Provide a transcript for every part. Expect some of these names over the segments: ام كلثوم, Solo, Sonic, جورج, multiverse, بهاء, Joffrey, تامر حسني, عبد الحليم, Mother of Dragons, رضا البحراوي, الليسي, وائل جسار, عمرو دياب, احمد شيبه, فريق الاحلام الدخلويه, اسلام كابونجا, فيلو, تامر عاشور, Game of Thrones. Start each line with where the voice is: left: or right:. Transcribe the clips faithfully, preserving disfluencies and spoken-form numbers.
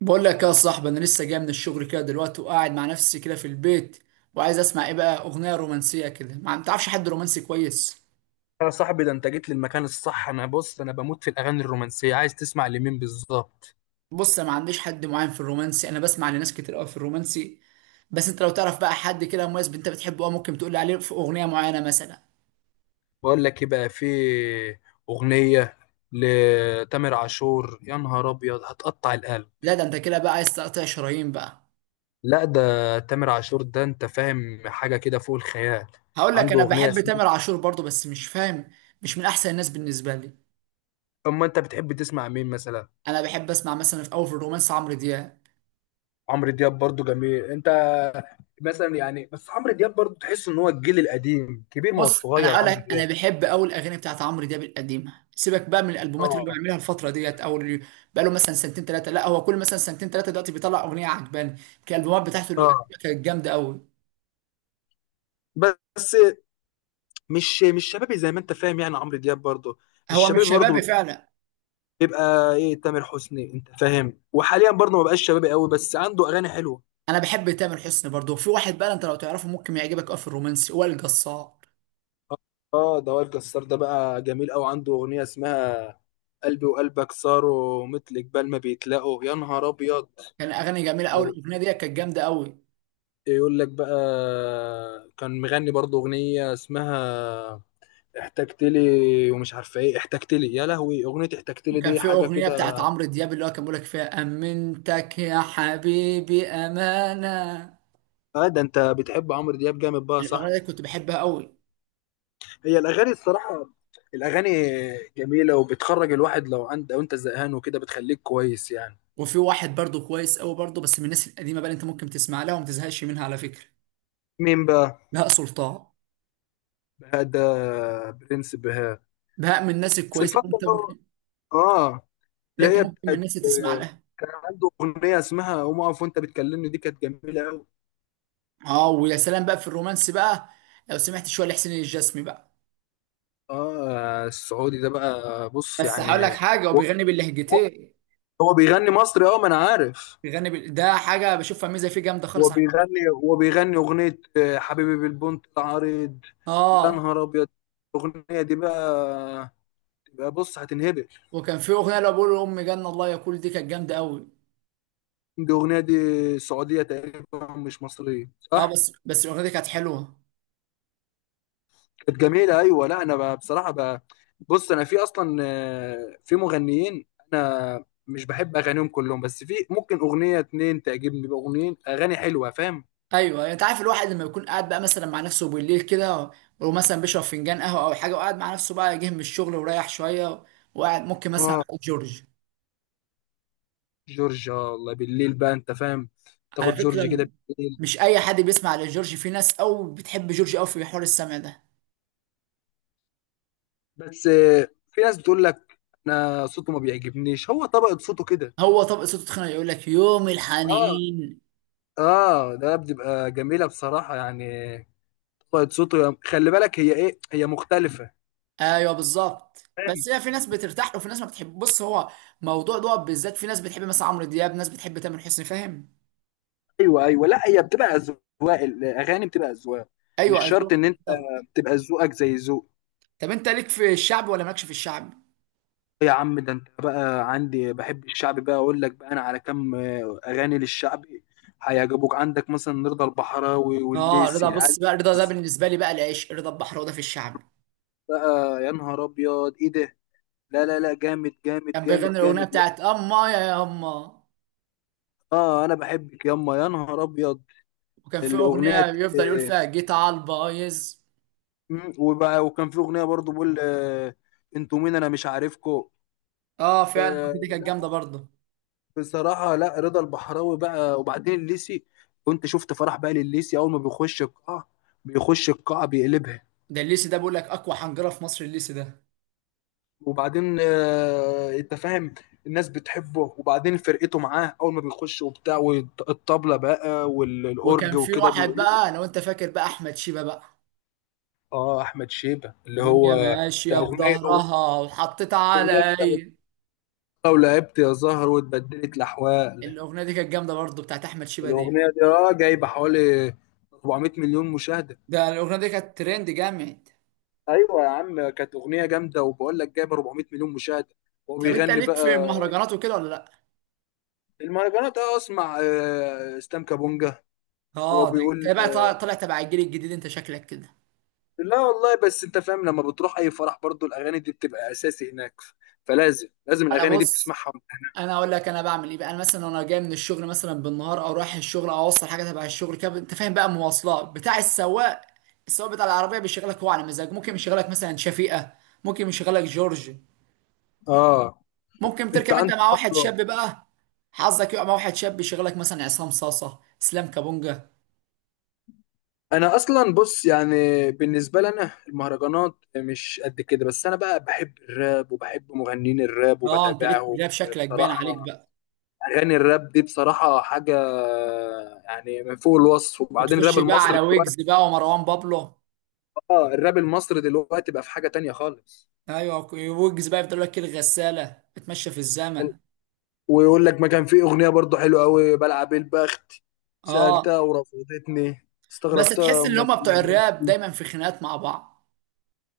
right: بقول لك يا صاحبي، انا لسه جاي من الشغل كده دلوقتي وقاعد مع نفسي كده في البيت، وعايز اسمع ايه بقى. اغنيه رومانسيه كده، ما عن- تعرفش حد رومانسي كويس؟
left: يا صاحبي، ده انت جيت للمكان الصح. انا بص، انا بموت في الاغاني الرومانسيه. عايز تسمع لمين بالظبط؟
right: بص، انا ما عنديش حد معين في الرومانسي، انا بسمع لناس كتير قوي في الرومانسي. بس انت لو تعرف بقى حد كده مميز انت بتحبه، اه، ممكن تقول لي عليه في اغنيه معينه مثلا.
left: بقول لك ايه بقى، في اغنيه لتامر عاشور، يا نهار ابيض هتقطع القلب.
right: لا، ده انت كده بقى عايز تقطع شرايين بقى.
left: لا ده تامر عاشور، ده انت فاهم حاجه كده فوق الخيال.
right: هقول لك،
left: عنده
right: انا
left: اغنيه
right: بحب
left: اسمها.
right: تامر عاشور برضه بس مش فاهم. مش من احسن الناس بالنسبه لي.
left: اما انت بتحب تسمع مين مثلا؟
right: انا بحب اسمع مثلا في اول، في الرومانس، عمرو دياب.
left: عمرو دياب برضو جميل. انت مثلا يعني، بس عمرو دياب برضو تحس ان هو الجيل القديم، كبير، ما هو
right: بص، انا
left: صغير
right: هقول
left: عمرو
right: لك، انا
left: دياب.
right: بحب اول الاغاني بتاعت عمرو دياب القديمه. سيبك بقى من الالبومات اللي هو
left: اه
right: بيعملها الفتره ديت، او اللي بقى له مثلا سنتين ثلاثه. لا، هو كل مثلا سنتين ثلاثه دلوقتي بيطلع اغنيه عجباني. كان الالبومات بتاعته اللي
left: اه.
right: قديمة كانت جامده قوي.
left: بس مش مش شبابي زي ما انت فاهم، يعني عمرو دياب برضه.
right: هو مش
left: الشبابي برضه
right: شبابي فعلا.
left: بيبقى ايه؟ تامر حسني، انت فاهم، وحاليا برضه ما بقاش شبابي قوي، بس عنده اغاني حلوه.
right: انا بحب تامر حسني برضه. في واحد بقى انت لو تعرفه ممكن يعجبك قوي في الرومانسي، وائل جسار.
left: اه. آه، ده وائل جسار ده بقى جميل قوي. عنده اغنيه اسمها قلبي وقلبك صاروا مثل جبال ما بيتلاقوا، يا نهار ابيض.
right: كان اغاني جميله قوي.
left: لو
right: الاغنيه ديت كانت جامده قوي.
left: يقول لك بقى، كان مغني برضه اغنيه اسمها احتجت لي، ومش عارفه ايه احتجت لي، يا لهوي اغنيه احتجت لي
right: وكان
left: دي
right: في
left: حاجه
right: اغنيه بتاعت
left: كده.
right: عمرو دياب اللي هو كان بيقول لك فيها امنتك يا حبيبي امانه.
left: اه، ده انت بتحب عمرو دياب جامد بقى، صح؟
right: الاغنيه دي كنت بحبها قوي.
left: هي الاغاني الصراحه، الاغاني جميله وبتخرج الواحد، لو عند، لو انت زهقان وكده بتخليك كويس يعني.
right: وفي واحد برضو كويس قوي برضو، بس من الناس القديمه بقى اللي انت ممكن تسمع لها وما تزهقش منها على فكره.
left: مين بقى؟
right: بهاء سلطان.
left: بهاء ده، برنس بهاء.
right: بهاء من الناس
left: بس
right: الكويسه
left: الفتره
right: اللي انت
left: اللي هو.
right: ممكن،
left: اه.
right: اللي انت
left: اللي هي
right: ممكن من
left: بتاعت
right: الناس اللي تسمع
left: آه،
right: لها.
left: كان عنده اغنيه اسمها قوم اقف وانت بتكلمني، دي كانت جميله قوي.
right: اه، ويا سلام بقى في الرومانس بقى لو سمعت شويه لحسين الجسمي بقى.
left: اه، السعودي ده بقى، بص
right: بس هقول لك
left: يعني.
right: حاجه، هو
left: هو
right: بيغني
left: هو-
right: باللهجتين.
left: هو بيغني مصري، اه ما انا عارف.
right: بيغني بال... ده حاجه بشوفها ميزه فيه جامده
left: هو
right: خالص على فكره.
left: بيغني، هو بيغني اغنيه آه، حبيبي بالبنت العريض، يا
right: اه،
left: نهار ابيض، الاغنيه دي بقى يبقى بص هتنهبل.
right: وكان في اغنيه اللي بقول لامي جنه الله يا كل، دي كانت جامده قوي.
left: دي اغنيه دي سعوديه تقريبا، مش مصريه،
right: اه،
left: صح؟
right: بس بس الاغنيه دي كانت حلوه.
left: كانت جميله، ايوه. لا، انا بقى بصراحه بقى، بص انا في اصلا آه، في مغنيين انا مش بحب اغانيهم كلهم، بس في ممكن اغنيه اتنين تعجبني باغنيين، اغاني حلوه، فاهم.
right: ايوه، يعني انت عارف الواحد لما يكون قاعد بقى مثلا مع نفسه بالليل كده، ومثلا بيشرب فنجان قهوه او حاجه، وقاعد مع نفسه بقى، جه من الشغل ورايح شويه، وقاعد ممكن مثلا
left: اه،
right: على جورج.
left: جورج آه، الله بالليل بقى، انت فاهم،
right: على
left: تاخد جورج
right: فكره،
left: كده بالليل.
right: مش اي حد بيسمع لجورج. في ناس او بتحب جورج او في حوار السمع ده.
left: بس آه، في ناس بتقول لك انا صوته ما بيعجبنيش، هو طبقه صوته كده.
right: هو طبق صوته تخينه، يقول لك يوم
left: اه.
right: الحنين.
left: اه، ده بتبقى جميله بصراحه يعني. طبقة صوته يا- خلي بالك، هي ايه، هي مختلفة.
right: ايوه بالظبط.
left: فاهم.
right: بس هي في ناس بترتاح له وفي ناس ما بتحب. بص، هو موضوع ده بالذات، في ناس بتحب مثلا عمرو دياب، ناس بتحب تامر حسني، فاهم؟
left: ايوه ايوه، لا هي بتبقى اذواق، الاغاني بتبقى اذواق. مش
right: ايوه، اذواق
left: شرط ان انت
right: بالظبط.
left: تبقى ذوقك زي ذوق.
right: طب انت ليك في الشعب ولا مالكش في الشعب؟
left: يا عم، ده انت بقى عندي بحب الشعبي بقى، اقول لك بقى انا على كام آه، اغاني للشعبي هيعجبوك. عندك مثلا رضا البحراوي
right: اه رضا،
left: والليسي
right: بص
left: العيال
right: بقى، رضا ده بالنسبه لي بقى العيش. رضا البحراوي ده في الشعب.
left: بقى، يا نهار ابيض ايه ده! لا لا لا، جامد جامد
right: كان
left: جامد
right: بيغني الاغنيه
left: جامد يعني.
right: بتاعت اما يا يما.
left: اه، انا بحبك ياما، يا نهار ابيض
right: وكان في
left: الاغنيه
right: اغنيه
left: دي.
right: بيفضل يقول فيها جيت على البايظ.
left: مم. وبقى وكان في اغنيه برضو بقول آه، انتوا مين انا مش عارفكو.
right: اه فعلا،
left: آه.
right: الأغنية دي كانت
left: لا،
right: جامده برضه.
left: بصراحه لا رضا البحراوي بقى، وبعدين الليسي، كنت شفت فرح بقى للليسي، اول ما بيخش القاعه، بيخش القاعه بيقلبها.
right: ده الليسي ده بيقول لك اقوى حنجره في مصر الليسي ده.
left: وبعدين آه، انت فاهم، الناس بتحبه، وبعدين فرقته معاه اول ما بيخش وبتاع والطبله بقى والاورج
right: وكان في
left: وكده
right: واحد
left: بيقلبه.
right: بقى لو انت فاكر بقى، احمد شيبه بقى،
left: اه، احمد شيبه اللي
right: الدنيا
left: هو بتاع
right: ماشيه
left: اغنيه،
right: بظهرها وحطيت
left: اغنيه بتاعت
right: علي.
left: لو لعبت يا زهر واتبدلت الاحوال.
right: الاغنيه دي كانت جامده برضه، بتاعت احمد شيبه دي.
left: الاغنيه دي اه جايبه حوالي أربعمئة مليون مشاهده.
right: ده الاغنيه دي كانت ترند جامد.
left: ايوه يا عم، كانت اغنيه جامده، وبقول لك جايبه أربعمئة مليون مشاهده، وهو
right: طب انت
left: بيغني
right: ليك
left: بقى.
right: في المهرجانات وكده ولا لا؟
left: المهرجانات، اه اسمع آه، اسلام كابونجا. وهو
right: اه، ده انت
left: بيقول
right: بقى طالع
left: آه،
right: طالع تبع الجيل الجديد، انت شكلك كده.
left: لا والله، بس انت فاهم لما بتروح اي فرح برضو الاغاني دي بتبقى اساسي هناك، فلازم لازم
right: انا
left: الاغاني دي
right: بص
left: بتسمعها وأنت هناك.
right: انا اقول لك انا بعمل ايه بقى. انا مثلا وانا جاي من الشغل مثلا بالنهار، او رايح الشغل، او اوصل حاجه تبع الشغل كده، انت فاهم بقى، مواصلات بتاع السواق. السواق بتاع العربيه بيشغلك هو على مزاج. ممكن يشغلك مثلا شفيقه، ممكن يشغلك جورج،
left: اه،
right: ممكن
left: انت
right: تركب انت
left: عندك
right: مع واحد
left: برضو.
right: شاب بقى. حظك يقع مع واحد شاب يشغلك مثلا عصام صاصه، اسلام كابونجا.
left: انا اصلا بص يعني، بالنسبه لنا المهرجانات مش قد كده، بس انا بقى بحب الراب وبحب مغنيين الراب
right: اه انت ليك في
left: وبتابعهم.
right: الراب، شكلك باين عليك
left: بصراحه
right: بقى.
left: اغاني الراب دي بصراحه حاجه يعني من فوق الوصف. وبعدين
right: وتخش
left: الراب
right: بقى
left: المصري
right: على ويجز
left: دلوقتي،
right: بقى ومروان بابلو.
left: اه الراب المصري دلوقتي بقى في حاجه تانية خالص.
right: ايوه، ويوجز بقى بتقول لك إيه الغساله اتمشى في الزمن.
left: ويقول لك، ما كان في اغنيه برضو حلوه قوي، بلعب البخت،
right: اه،
left: سالتها ورفضتني،
right: بس
left: استغربتها
right: تحس ان
left: امال في
right: هم بتوع الراب
left: إيه؟
right: دايما في خناقات مع بعض.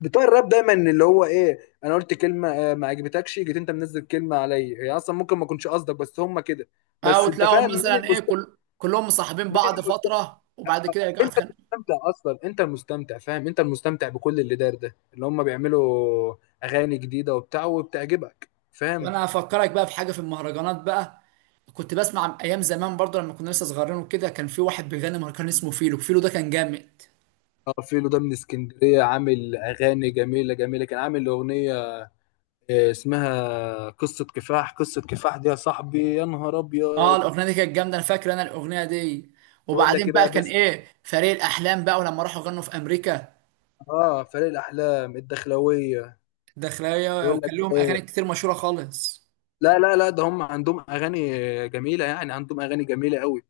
left: بتوع الراب دايما اللي هو ايه، انا قلت كلمه آه، ما عجبتكش، جيت انت منزل كلمه عليا، هي اصلا ممكن ما اكونش قصدك، بس هم كده.
right: اه،
left: بس انت
right: وتلاقيهم
left: فاهم، مين
right: مثلا ايه،
left: المستمتع؟
right: كل كلهم مصاحبين
left: مين
right: بعض
left: المستمتع؟
right: فتره وبعد كده يرجعوا
left: انت
right: يتخانقوا.
left: المستمتع اصلا، انت المستمتع فاهم، انت المستمتع بكل اللي دار ده، اللي هم بيعملوا اغاني جديده وبتاع وبتعجبك، فاهم.
right: وانا هفكرك بقى بحاجه في المهرجانات بقى. كنت بسمع ايام زمان برضه لما كنا لسه صغيرين وكده، كان في واحد بيغني مهرجان اسمه فيلو. فيلو ده كان جامد.
left: اه فيلو ده من اسكندريه، عامل اغاني جميله جميله. كان عامل اغنيه آه، اسمها قصه كفاح، قصه كفاح دي يا صاحبي، يا نهار
right: اه
left: ابيض.
right: الاغنيه دي كانت جامده، انا فاكر انا الاغنيه دي.
left: بقول لك
right: وبعدين
left: ايه
right: بقى
left: بقى
right: كان
left: بس،
right: ايه، فريق الاحلام بقى ولما راحوا غنوا في امريكا.
left: اه فريق الاحلام الدخلويه.
right: داخلية،
left: يقول لك،
right: وكان لهم أغاني كتير مشهورة خالص.
left: لا لا لا، ده هم عندهم اغاني جميله يعني، عندهم اغاني جميله قوي.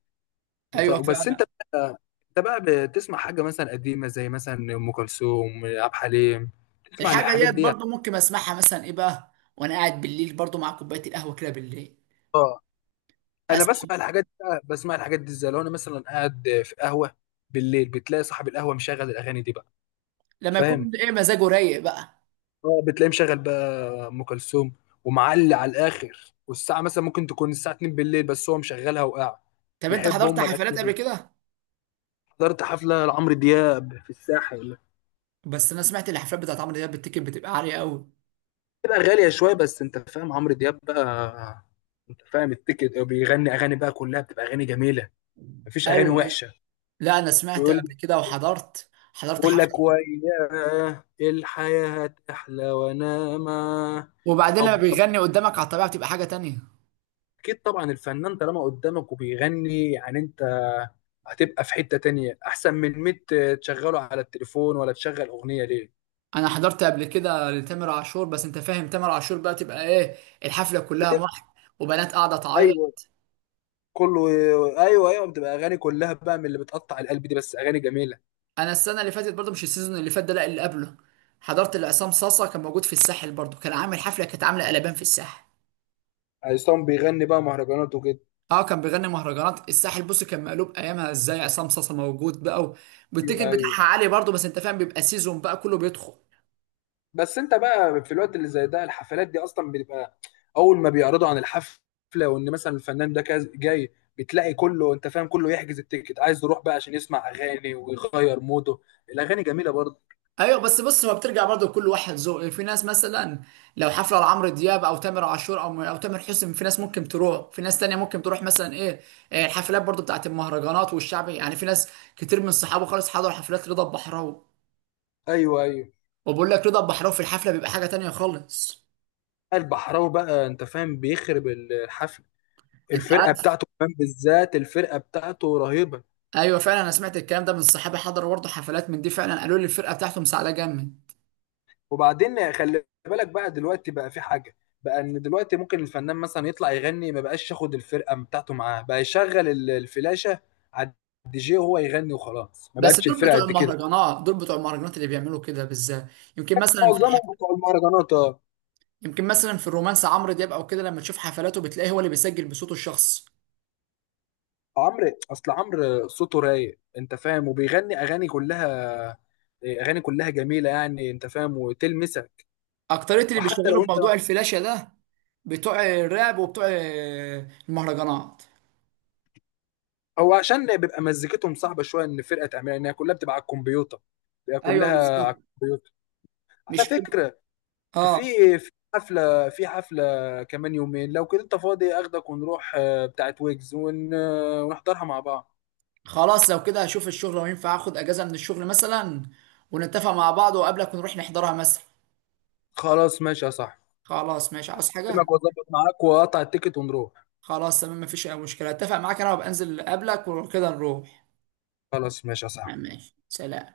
left: بس
right: أيوة
left: بس انت
right: فعلا.
left: بقى، انت بقى بتسمع حاجه مثلا قديمه زي مثلا ام كلثوم عبد الحليم، تسمع
right: الحاجة
left: الحاجات
right: ديت
left: دي.
right: برضو ممكن أسمعها مثلا إيه بقى وأنا قاعد بالليل برضو، مع كوباية القهوة كده بالليل
left: اه، انا
right: أسمع.
left: بسمع الحاجات دي بقى- بسمع الحاجات دي ازاي، لو انا مثلا قاعد في قهوه بالليل، بتلاقي صاحب القهوه مشغل الاغاني دي بقى.
right: لما
left: فاهم.
right: يكون إيه مزاجه رايق بقى.
left: اه بتلاقيه مشغل بقى ام كلثوم، ومعلي على الاخر، والساعه مثلا ممكن تكون الساعه اتنين بالليل، بس هو مشغلها وقاعد
right: طب أنت
left: بيحب
right: حضرت
left: هم
right: حفلات قبل
left: الاغاني.
right: كده؟
left: حضرت حفله لعمرو دياب في الساحل.
right: بس أنا سمعت الحفلات بتاعت عمرو دياب بالتيكت بتبقى عالية أوي.
left: بتبقى غاليه شويه، بس انت فاهم عمرو دياب بقى، انت فاهم التيكت، بيغني اغاني بقى كلها بتبقى اغاني جميله، مفيش اغاني
right: أيوة أيوة،
left: وحشه.
right: لا أنا سمعت
left: ويقول،
right: قبل كده، وحضرت حضرت
left: يقول لك
right: حفلة.
left: وياه الحياه احلى وانا معاه،
right: وبعدين لما
left: ويقعد بقى.
right: بيغني قدامك على الطبيعة بتبقى حاجة تانية.
left: اكيد طبعا الفنان طالما قدامك وبيغني، يعني انت هتبقى في حتة تانية احسن من مية تشغله على التليفون ولا تشغل اغنية ليه.
right: أنا حضرت قبل كده لتامر عاشور، بس أنت فاهم تامر عاشور بقى تبقى إيه، الحفلة كلها
left: بتبقى،
right: واحد وبنات قاعدة
left: ايوه،
right: تعيط.
left: كله. ايوه ايوه بتبقى اغاني كلها بقى من اللي بتقطع القلب دي، بس اغاني جميلة.
right: انا السنه اللي فاتت برضو، مش السيزون اللي فات ده، لا اللي قبله، حضرت لعصام صاصا، كان موجود في الساحل برضو، كان عامل حفله كانت عامله قلبان في الساحل.
left: عصام بيغني بقى مهرجانات وكده.
right: اه كان بيغني مهرجانات الساحل. بص كان مقلوب ايامها، ازاي عصام صاصا موجود بقى، و-
left: ايوه
right: والتيكت
left: ايوه،
right: بتاعها عالي برضو، بس انت فاهم بيبقى سيزون بقى كله بيدخل.
left: بس انت بقى في الوقت اللي زي ده، الحفلات دي اصلا بتبقى اول ما بيعرضوا عن الحفلة، وان مثلا الفنان ده كاز- جاي، بتلاقي كله انت فاهم، كله يحجز التيكت عايز يروح بقى عشان يسمع اغاني ويغير موده. الاغاني جميله برضه.
right: ايوه، بس بص، هو بترجع برضو لكل واحد ذوق. في ناس مثلا لو حفله لعمرو دياب او تامر عاشور او او تامر حسني، في ناس ممكن تروح، في ناس تانية ممكن تروح مثلا ايه. إيه، الحفلات برضو بتاعت المهرجانات والشعبي، يعني في ناس كتير من صحابه خالص حضروا حفلات رضا البحراوي.
left: ايوه ايوه.
right: وبقول لك رضا البحراوي في الحفله بيبقى حاجه تانية خالص،
left: البحراوي بقى انت فاهم بيخرب الحفله،
right: انت
left: الفرقه
right: عارف.
left: بتاعته كمان، بالذات الفرقه بتاعته رهيبه.
right: ايوه فعلا، انا سمعت الكلام ده من صحابي حضروا برضه حفلات من دي، فعلا قالوا لي الفرقه بتاعتهم سعاده جامد.
left: وبعدين خلي بالك بقى دلوقتي بقى، في حاجه بقى، ان دلوقتي ممكن الفنان مثلا يطلع يغني ما بقاش ياخد الفرقه بتاعته معاه، بقى يشغل ال- الفلاشه على الدي جي وهو يغني وخلاص، ما
right: بس
left: بقتش
right: دول
left: الفرقه
right: بتوع
left: قد كده.
right: المهرجانات، دول بتوع المهرجانات اللي بيعملوا كده بالذات. يمكن مثلا في الح...
left: معظمهم بتوع المهرجانات آه.
right: يمكن مثلا في الرومانس عمرو دياب او كده، لما تشوف حفلاته بتلاقيه هو اللي بيسجل بصوته الشخصي.
left: عمرو، اصل عمرو صوته رايق انت فاهم، وبيغني اغاني كلها، اغاني كلها جميله يعني انت فاهم وتلمسك.
right: اكتريه اللي
left: وحتى
right: بيشتغلوا
left: لو انت،
right: بموضوع الفلاشه ده بتوع الراب وبتوع المهرجانات.
left: هو عشان بيبقى مزيكتهم صعبه شويه، ان الفرقه تعملها، ان هي كلها بتبقى على الكمبيوتر، بيبقى
right: ايوه
left: كلها
right: بالظبط.
left: على الكمبيوتر. على
right: مش كل
left: فكره، في
right: اه
left: في حفله، في حفله كمان يومين، لو كده انت فاضي اخدك ونروح آه، بتاعت ويجز ون... آه، ونحضرها مع بعض.
right: خلاص لو كده هشوف الشغل وينفع اخد اجازة من الشغل مثلا، ونتفق مع بعض وقبلك ونروح نحضرها مثلا.
left: خلاص ماشي يا صاحبي،
right: خلاص ماشي، عاوز حاجة؟
left: اكلمك واظبط معاك واقطع التيكت ونروح.
right: خلاص تمام، مفيش اي مشكلة، اتفق معاك انا وابقى انزل قبلك وكده نروح.
left: خلاص ماشي يا صاحبي.
right: ماشي، سلام.